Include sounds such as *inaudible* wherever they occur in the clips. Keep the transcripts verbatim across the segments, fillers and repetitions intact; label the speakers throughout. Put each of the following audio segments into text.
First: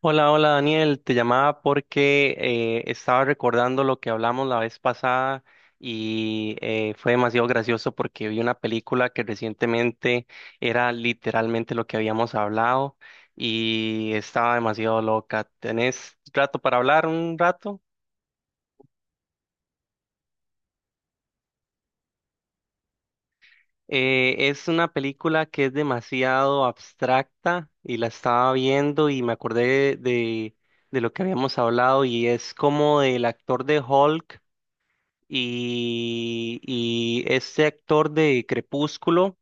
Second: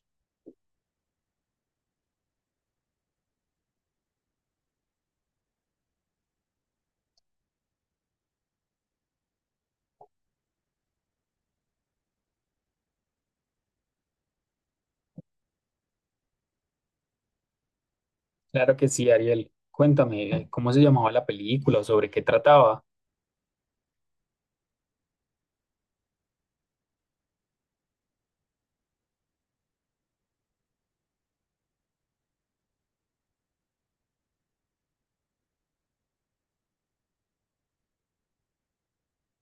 Speaker 1: Hola, hola Daniel, te llamaba porque eh, estaba recordando lo que hablamos la vez pasada y eh, fue demasiado gracioso porque vi una película que recientemente era literalmente lo que habíamos hablado y estaba demasiado loca. ¿Tenés rato para hablar? ¿Un rato?
Speaker 2: Claro que sí, Ariel. Cuéntame, ¿cómo se llamaba la película o sobre qué trataba?
Speaker 1: Eh, es una película que es demasiado abstracta y la estaba viendo y me acordé de, de lo que habíamos hablado y es como del actor de Hulk. y, y este actor de Crepúsculo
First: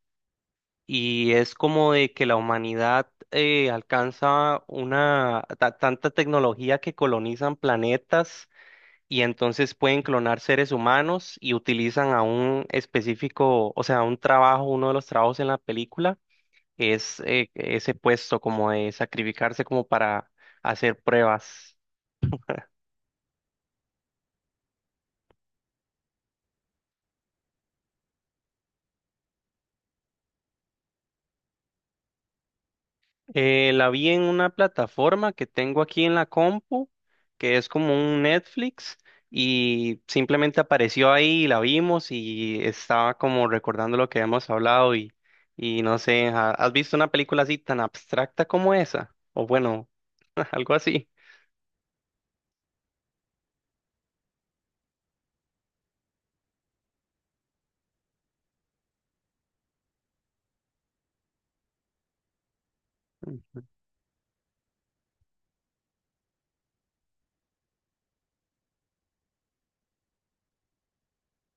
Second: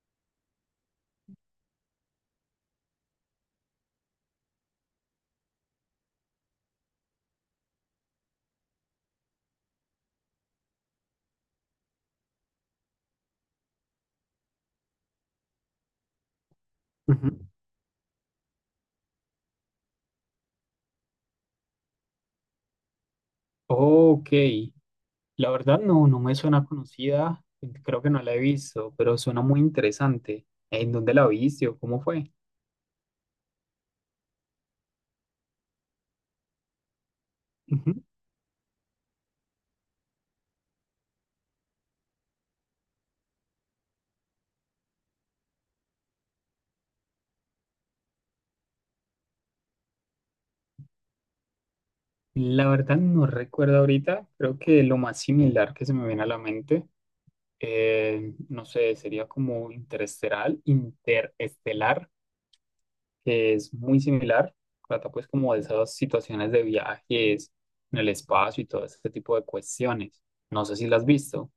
Speaker 1: y es como de que la humanidad eh, alcanza una ta- tanta tecnología que colonizan planetas y entonces pueden clonar seres humanos y utilizan a un específico, o sea, un trabajo, uno de los trabajos en la película es
Speaker 2: Ujú.
Speaker 1: eh, ese puesto como de sacrificarse como para hacer pruebas.
Speaker 2: Ok. La verdad no, no me suena conocida, creo que no la he visto, pero suena muy interesante. ¿En dónde la viste o cómo fue?
Speaker 1: Eh, la vi en una plataforma que tengo aquí en la compu, que es como
Speaker 2: Ujú.
Speaker 1: un Netflix, y simplemente apareció ahí y la vimos y estaba como recordando lo que habíamos hablado y, y no sé, ¿ha- ¿has visto una película así tan abstracta como esa? O bueno, *laughs* algo así.
Speaker 2: La verdad no recuerdo ahorita, creo que lo más similar que se me viene a la mente, eh, no sé, sería como interestelar, interestelar, que es muy similar, trata pues como de esas situaciones de viajes en el espacio y todo ese tipo de cuestiones. No sé si la has visto.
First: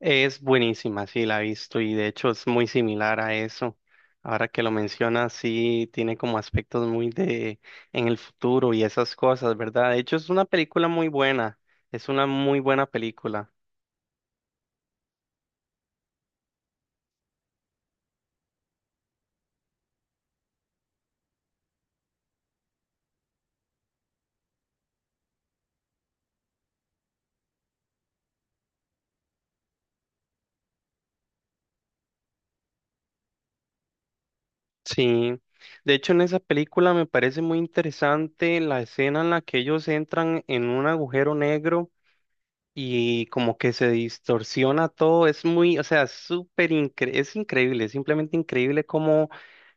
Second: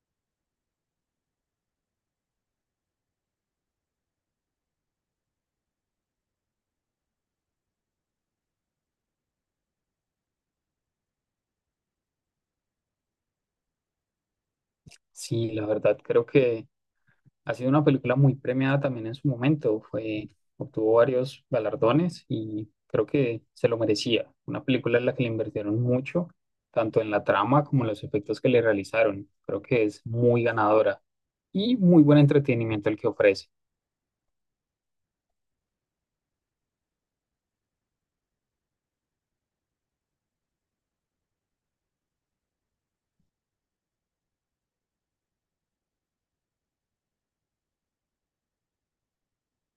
Speaker 1: Es buenísima, sí, la he visto y de hecho es muy similar a eso. Ahora que lo mencionas, sí, tiene como aspectos muy de en el futuro y esas cosas, ¿verdad? De hecho es una película muy buena, es una muy buena película.
Speaker 2: Sí, la verdad creo que ha sido una película muy premiada también en su momento. Fue, obtuvo varios galardones y creo que se lo merecía. Una película en la que le invirtieron mucho, tanto en la trama como en los efectos que le realizaron. Creo que es muy ganadora y muy buen entretenimiento el que ofrece.
Speaker 1: Sí, de hecho en esa película me parece muy interesante la escena en la que ellos entran en un agujero negro, y como que se distorsiona todo, es muy, o sea, súper incre- es increíble, es simplemente increíble cómo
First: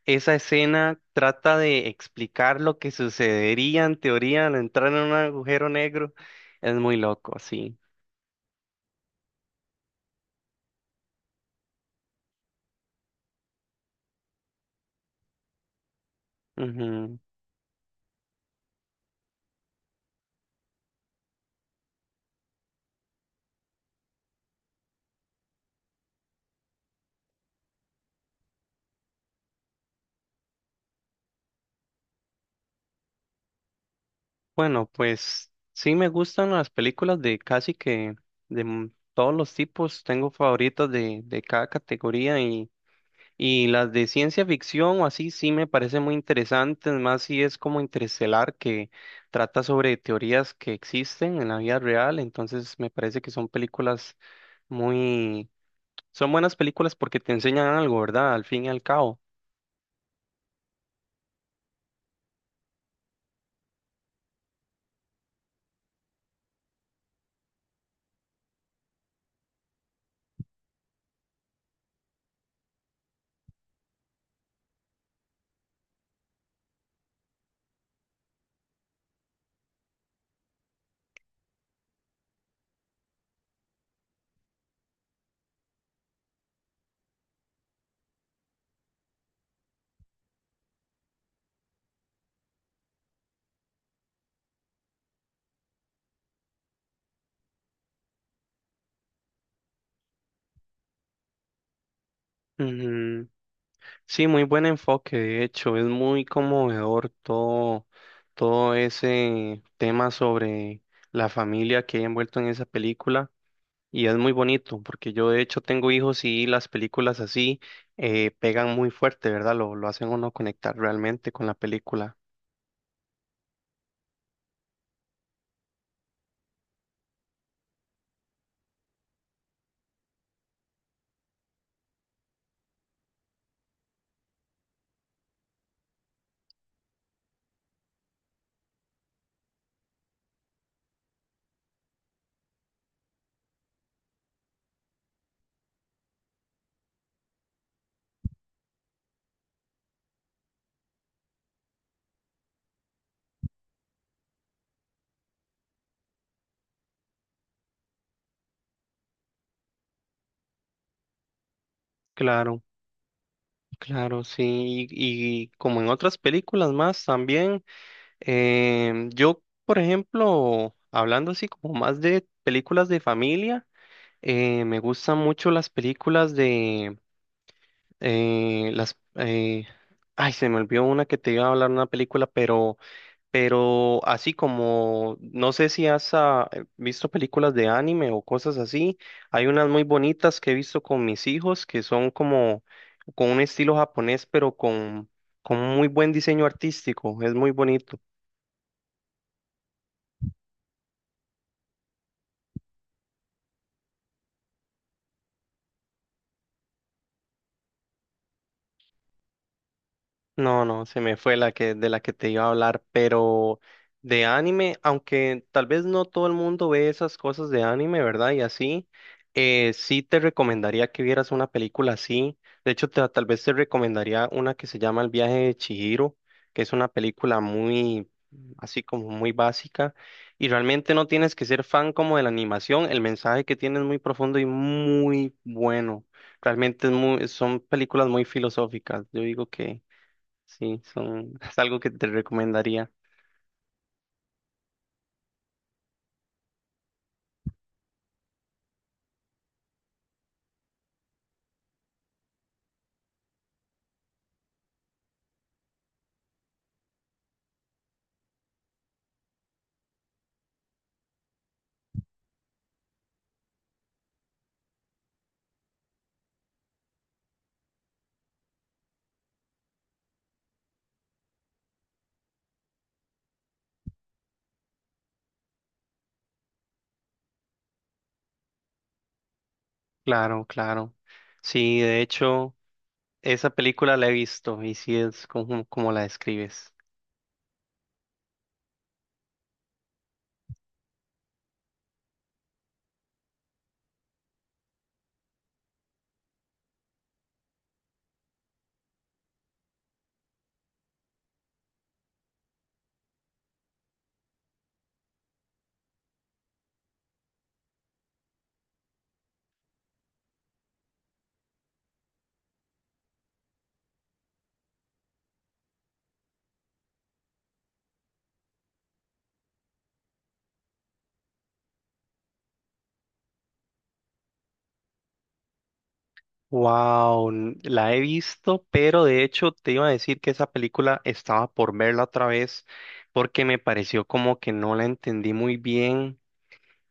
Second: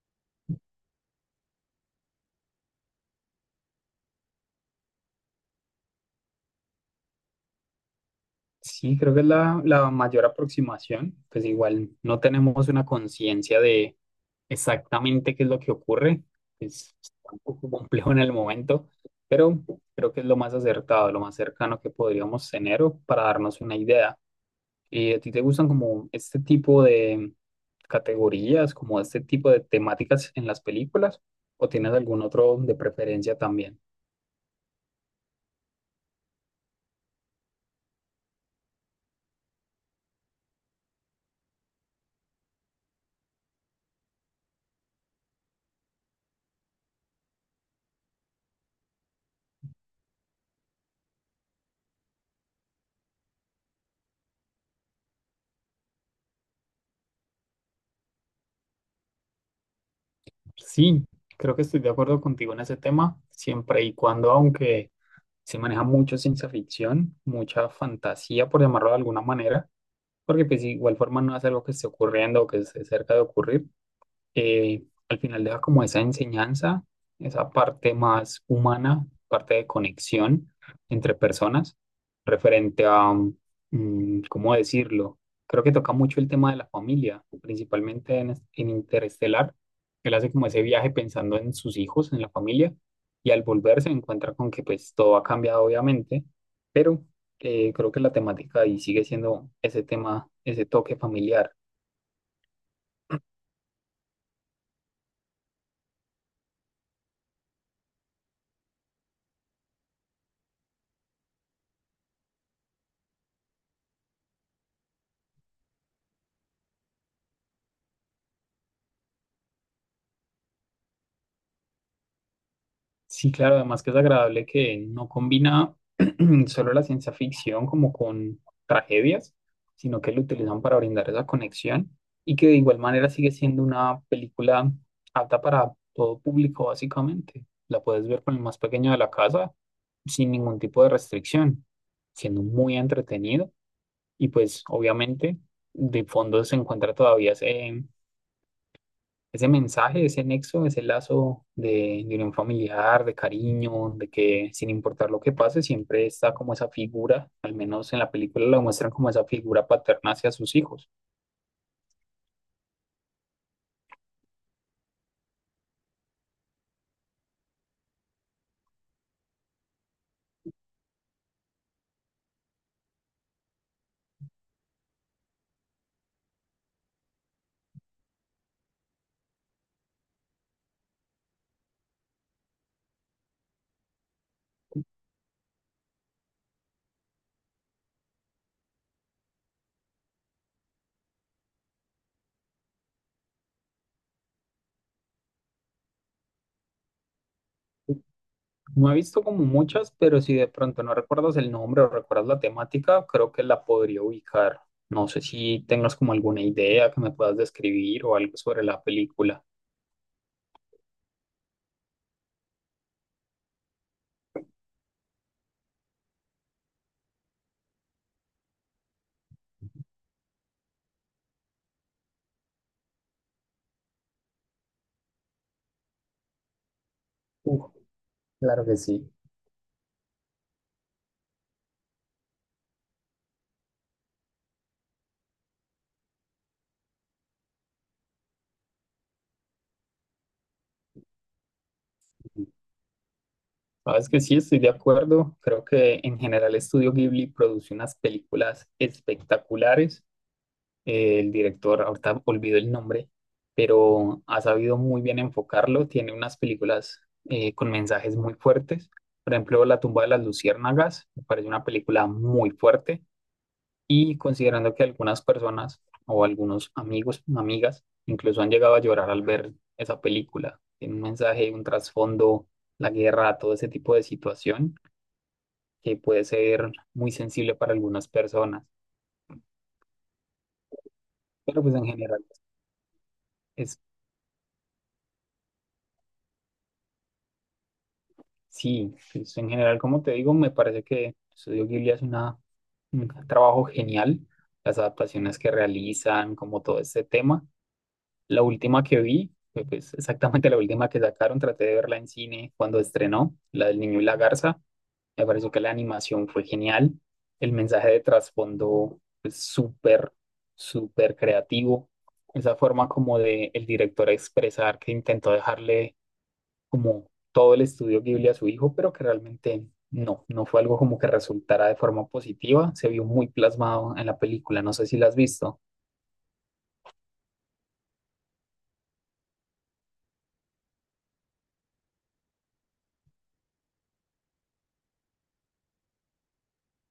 Speaker 1: esa escena trata de explicar lo que sucedería en teoría al entrar en un agujero negro. Es muy loco, sí.
Speaker 2: Sí, creo que es la, la mayor aproximación. Pues igual no tenemos una conciencia de exactamente qué es lo que ocurre. Es
Speaker 1: Ujú.
Speaker 2: un poco complejo en el momento, pero creo que es lo más acertado, lo más cercano que podríamos tener o para darnos una idea. ¿Y a ti te gustan como este tipo de categorías, como este tipo de temáticas en las películas? ¿O tienes algún otro de preferencia también?
Speaker 1: Bueno, pues sí me gustan las películas de casi que de m- todos los tipos, tengo favoritas de, de cada categoría. Y las de ciencia ficción o así sí me parecen muy interesantes, más si es como Interestelar, que trata sobre teorías que existen en la vida real, entonces me parece que son películas muy... Son buenas películas porque te enseñan algo, ¿verdad? Al fin y al cabo.
Speaker 2: Sí, creo que estoy de acuerdo contigo en ese tema, siempre y cuando, aunque se maneja mucho ciencia ficción, mucha fantasía, por llamarlo de alguna manera, porque pues igual forma no es algo que esté ocurriendo o que esté cerca de ocurrir. eh, Al final deja como esa enseñanza, esa parte más humana, parte de conexión entre personas, referente a, mm, ¿cómo decirlo? Creo que toca mucho el tema de la familia, principalmente en, es- en Interestelar. Él hace como ese viaje pensando en sus hijos, en la familia, y al volver se encuentra con que pues todo ha cambiado obviamente, pero eh, creo que la temática ahí sigue siendo ese tema, ese toque familiar.
Speaker 1: Ujú. Sí, muy buen enfoque, de hecho, es muy conmovedor todo, todo ese tema sobre la familia que hay envuelto en esa película. Y es muy bonito, porque yo de hecho tengo hijos y las películas así eh, pegan muy fuerte, ¿verdad? Lo, lo hacen uno conectar realmente con la película.
Speaker 2: Sí, claro, además que es agradable que no combina *clears throat* solo la ciencia ficción como con tragedias, sino que lo utilizan para brindar esa conexión y que de igual manera sigue siendo una película apta para todo público, básicamente. La puedes ver con el más pequeño de la casa sin ningún tipo de restricción, siendo muy entretenido y pues obviamente de fondo se encuentra todavía ese ese mensaje, ese nexo, ese lazo de, de unión familiar, de cariño, de que sin importar lo que pase, siempre está como esa figura, al menos en la película la muestran como esa figura paterna hacia sus hijos.
Speaker 1: Claro, claro, sí. Y, y como en otras películas más también, em, yo, por ejemplo, hablando así como más de películas de familia, eh, me gustan mucho las películas de eh, las... eh, ay, se me olvidó una que te iba a hablar, una película, pero... Pero así como, no sé si has ah, eh, visto películas de anime o cosas así, hay unas muy bonitas que he visto con mis hijos que son como con un estilo japonés, pero con, con muy buen diseño artístico, es muy bonito.
Speaker 2: No he visto como muchas, pero si de pronto no recuerdas el nombre o recuerdas la temática, creo que la podría ubicar. No sé si tengas como alguna idea que me puedas describir o algo sobre la película.
Speaker 1: No, no, se me fue la que de la que te iba a hablar, pero de anime, aunque tal vez no todo el mundo ve esas cosas de anime, ¿verdad? Y así, eh, sí te recomendaría que vieras una película así. De hecho, te- tal vez te recomendaría una que se llama El viaje de Chihiro, que es una película
Speaker 2: Uh,
Speaker 1: muy,
Speaker 2: claro que
Speaker 1: así como
Speaker 2: sí.
Speaker 1: muy básica. Y realmente no tienes que ser fan como de la animación, el mensaje que tiene es muy profundo y muy bueno. Realmente es muy, son películas muy filosóficas. Yo digo que sí, son, es algo que te recomendaría.
Speaker 2: Sabes que sí, estoy de acuerdo. Creo que en general Estudio Ghibli produce unas películas espectaculares. Eh, el director, ahorita olvido el nombre, pero ha sabido muy bien enfocarlo. Tiene unas películas eh, con mensajes muy fuertes. Por ejemplo, La tumba de las luciérnagas me parece una película muy fuerte. Y considerando que algunas personas o algunos amigos, amigas, incluso han llegado a llorar al ver esa película. Tiene un mensaje, un trasfondo, la guerra, todo ese tipo de situación que puede ser muy sensible para algunas personas,
Speaker 1: Claro, claro.
Speaker 2: pero pues
Speaker 1: Sí,
Speaker 2: en
Speaker 1: de
Speaker 2: general
Speaker 1: hecho, esa
Speaker 2: es,
Speaker 1: película la he visto y sí es como, como la describes.
Speaker 2: sí, pues en general, como te digo, me parece que Estudio Ghibli es una, un trabajo genial, las adaptaciones que realizan, como todo este tema. La última que vi, fue, pues exactamente la última que sacaron, traté de verla en cine cuando estrenó, la del niño y la garza. Me pareció que la animación fue genial. El mensaje de trasfondo es súper, súper creativo. Esa forma como de el director expresar que intentó dejarle como todo el estudio Ghibli a su hijo, pero que realmente no, no fue algo como que resultara de forma positiva. Se vio muy plasmado en la película. No sé si la has visto.
Speaker 1: Wow, la he visto, pero de hecho te iba a decir que esa película estaba por verla otra vez porque me pareció como que no la entendí muy bien.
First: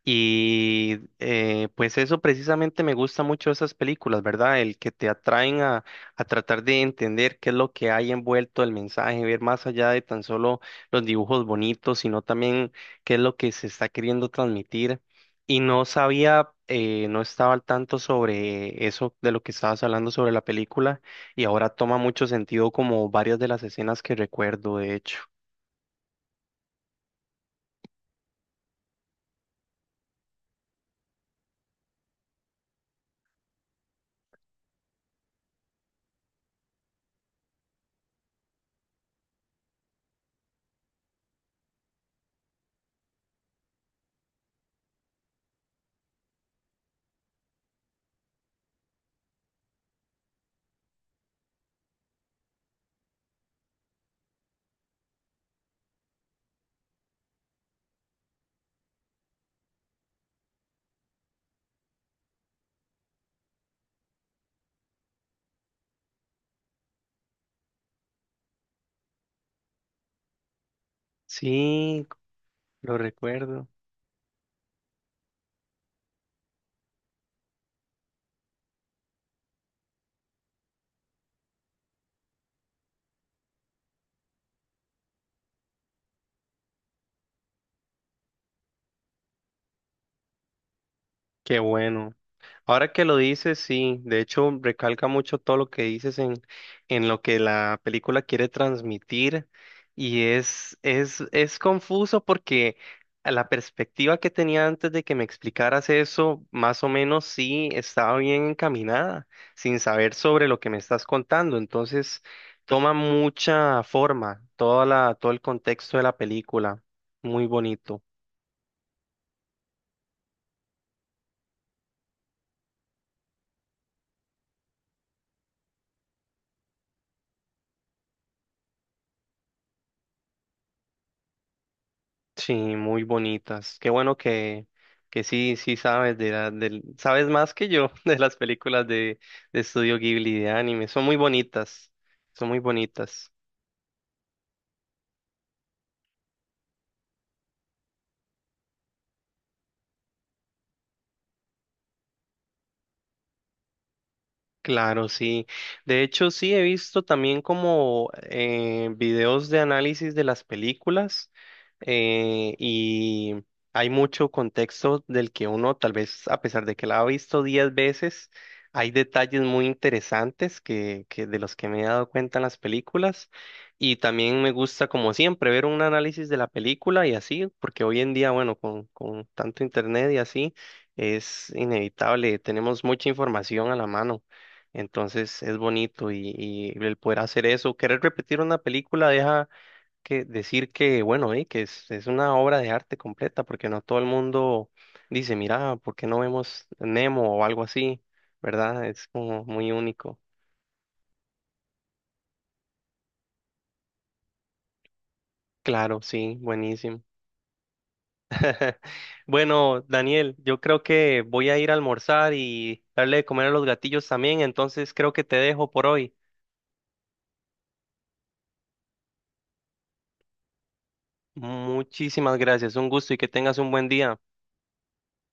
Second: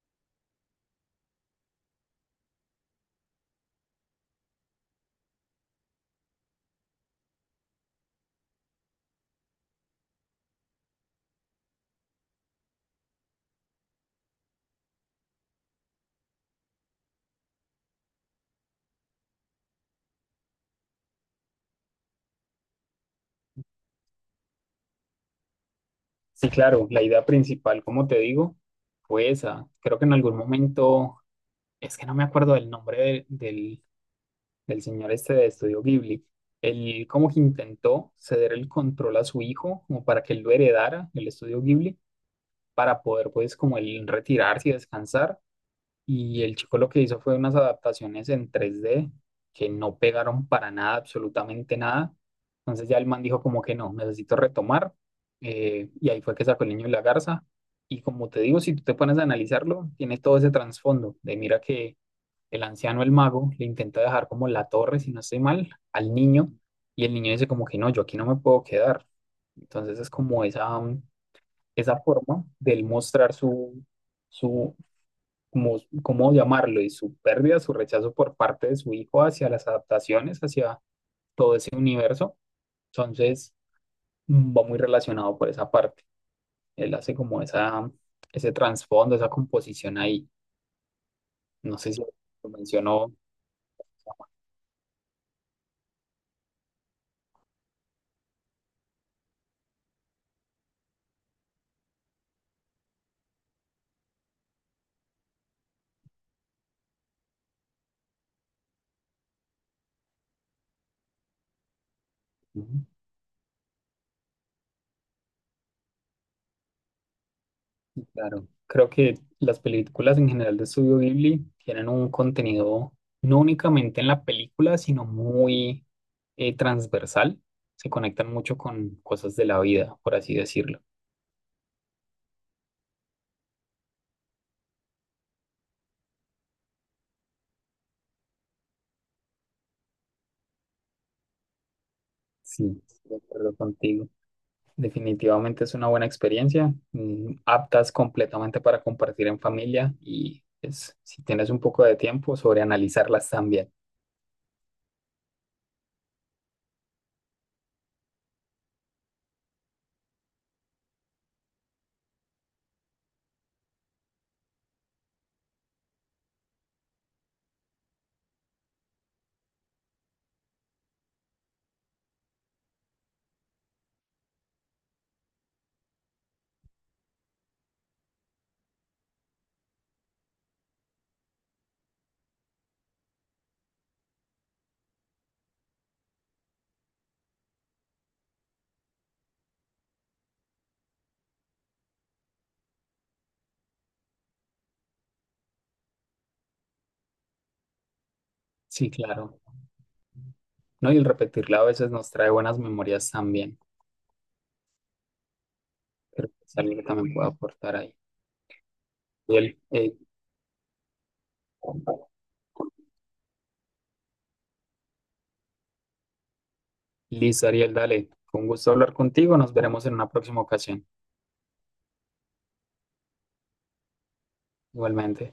Speaker 1: Y eh, pues eso precisamente me gusta mucho de esas películas, ¿verdad? El que te atraen a, a tratar de entender qué es lo que hay envuelto el mensaje, ver más allá de tan solo los dibujos bonitos, sino también qué es lo que se está queriendo transmitir. Y no sabía, eh, no estaba al tanto sobre eso de lo que estabas hablando sobre la película, y ahora toma mucho sentido como varias de las escenas que recuerdo, de hecho.
Speaker 2: Sí, claro, la idea principal, como te digo, fue esa. Creo que en algún momento, es que no me acuerdo del nombre del, del del señor este de Estudio Ghibli. Él como que intentó ceder el control a su hijo, como para que él lo heredara, el Estudio Ghibli, para poder pues como él retirarse y descansar. Y el chico lo que hizo fue unas adaptaciones en tres d que no pegaron para nada, absolutamente nada. Entonces ya el man dijo como que no, necesito retomar. Eh, y ahí fue que sacó el niño y la garza. Y como te digo, si tú te pones a analizarlo, tiene todo ese trasfondo de mira que el anciano, el mago, le intenta dejar como la torre, si no estoy mal, al niño, y el niño dice como que no, yo aquí no me puedo quedar. Entonces es como esa, mm, esa
Speaker 1: Sí,
Speaker 2: forma del
Speaker 1: lo
Speaker 2: mostrar
Speaker 1: recuerdo.
Speaker 2: su, su, como, cómo llamarlo, y su pérdida, su rechazo por parte de su hijo hacia las adaptaciones, hacia todo ese universo. Entonces mm, va muy relacionado por esa parte. Él hace como esa, ese trasfondo, esa composición ahí.
Speaker 1: Qué
Speaker 2: No sé si
Speaker 1: bueno.
Speaker 2: lo
Speaker 1: Ahora que
Speaker 2: mencionó.
Speaker 1: lo dices, sí, de hecho recalca mucho todo lo que dices en, en lo que la película quiere transmitir y es, es, es confuso porque a la perspectiva que tenía antes de que me explicaras eso, más o menos sí estaba bien encaminada, sin saber sobre lo que me estás contando, entonces
Speaker 2: Ujú.
Speaker 1: toma mucha forma toda la, todo el contexto de la película, muy bonito.
Speaker 2: Sí, claro, creo que las películas en general de Estudio Ghibli tienen un contenido no únicamente en la película, sino muy eh, transversal. Se conectan mucho con cosas de la vida, por así decirlo.
Speaker 1: Sí, muy bonitas. Qué bueno que, que sí, sí sabes de la, del, sabes más que yo *laughs* de las películas de, de Estudio Ghibli de anime. Son muy bonitas, son muy
Speaker 2: Sí, estoy de
Speaker 1: bonitas.
Speaker 2: acuerdo contigo. Definitivamente es una buena experiencia, mm, aptas completamente para compartir en familia y pues, si tienes un poco de tiempo, sobre analizarlas también.
Speaker 1: Claro, sí. De hecho, sí he visto también como eh, videos de análisis de las películas eh, y hay mucho contexto del que uno, tal vez a pesar de que la ha visto diez veces, hay detalles muy interesantes que, que de los que me he dado cuenta en las películas y también me gusta, como siempre, ver un análisis de la película y así, porque hoy en día, bueno, con, con tanto internet y así, es inevitable, tenemos mucha información a la mano. Entonces es bonito y, y el poder hacer eso, querer repetir una película deja que decir que, bueno, eh, que es, es una obra de arte completa, porque no todo el mundo dice, mira, ¿por qué no vemos Nemo o algo así? ¿Verdad?
Speaker 2: Sí,
Speaker 1: Es
Speaker 2: claro.
Speaker 1: como muy único.
Speaker 2: No, y el repetirla a veces nos trae buenas memorias también.
Speaker 1: Claro,
Speaker 2: Pero
Speaker 1: sí,
Speaker 2: es algo que
Speaker 1: buenísimo.
Speaker 2: también puedo aportar ahí.
Speaker 1: *laughs*
Speaker 2: Ariel,
Speaker 1: Bueno,
Speaker 2: eh,
Speaker 1: Daniel, yo creo que voy a ir a almorzar y darle de comer a los gatillos también, entonces creo que te dejo por hoy.
Speaker 2: listo, Ariel, dale. Con gusto hablar contigo. Nos veremos en una próxima ocasión.
Speaker 1: Muchísimas gracias, un gusto y que tengas un buen día.
Speaker 2: Igualmente.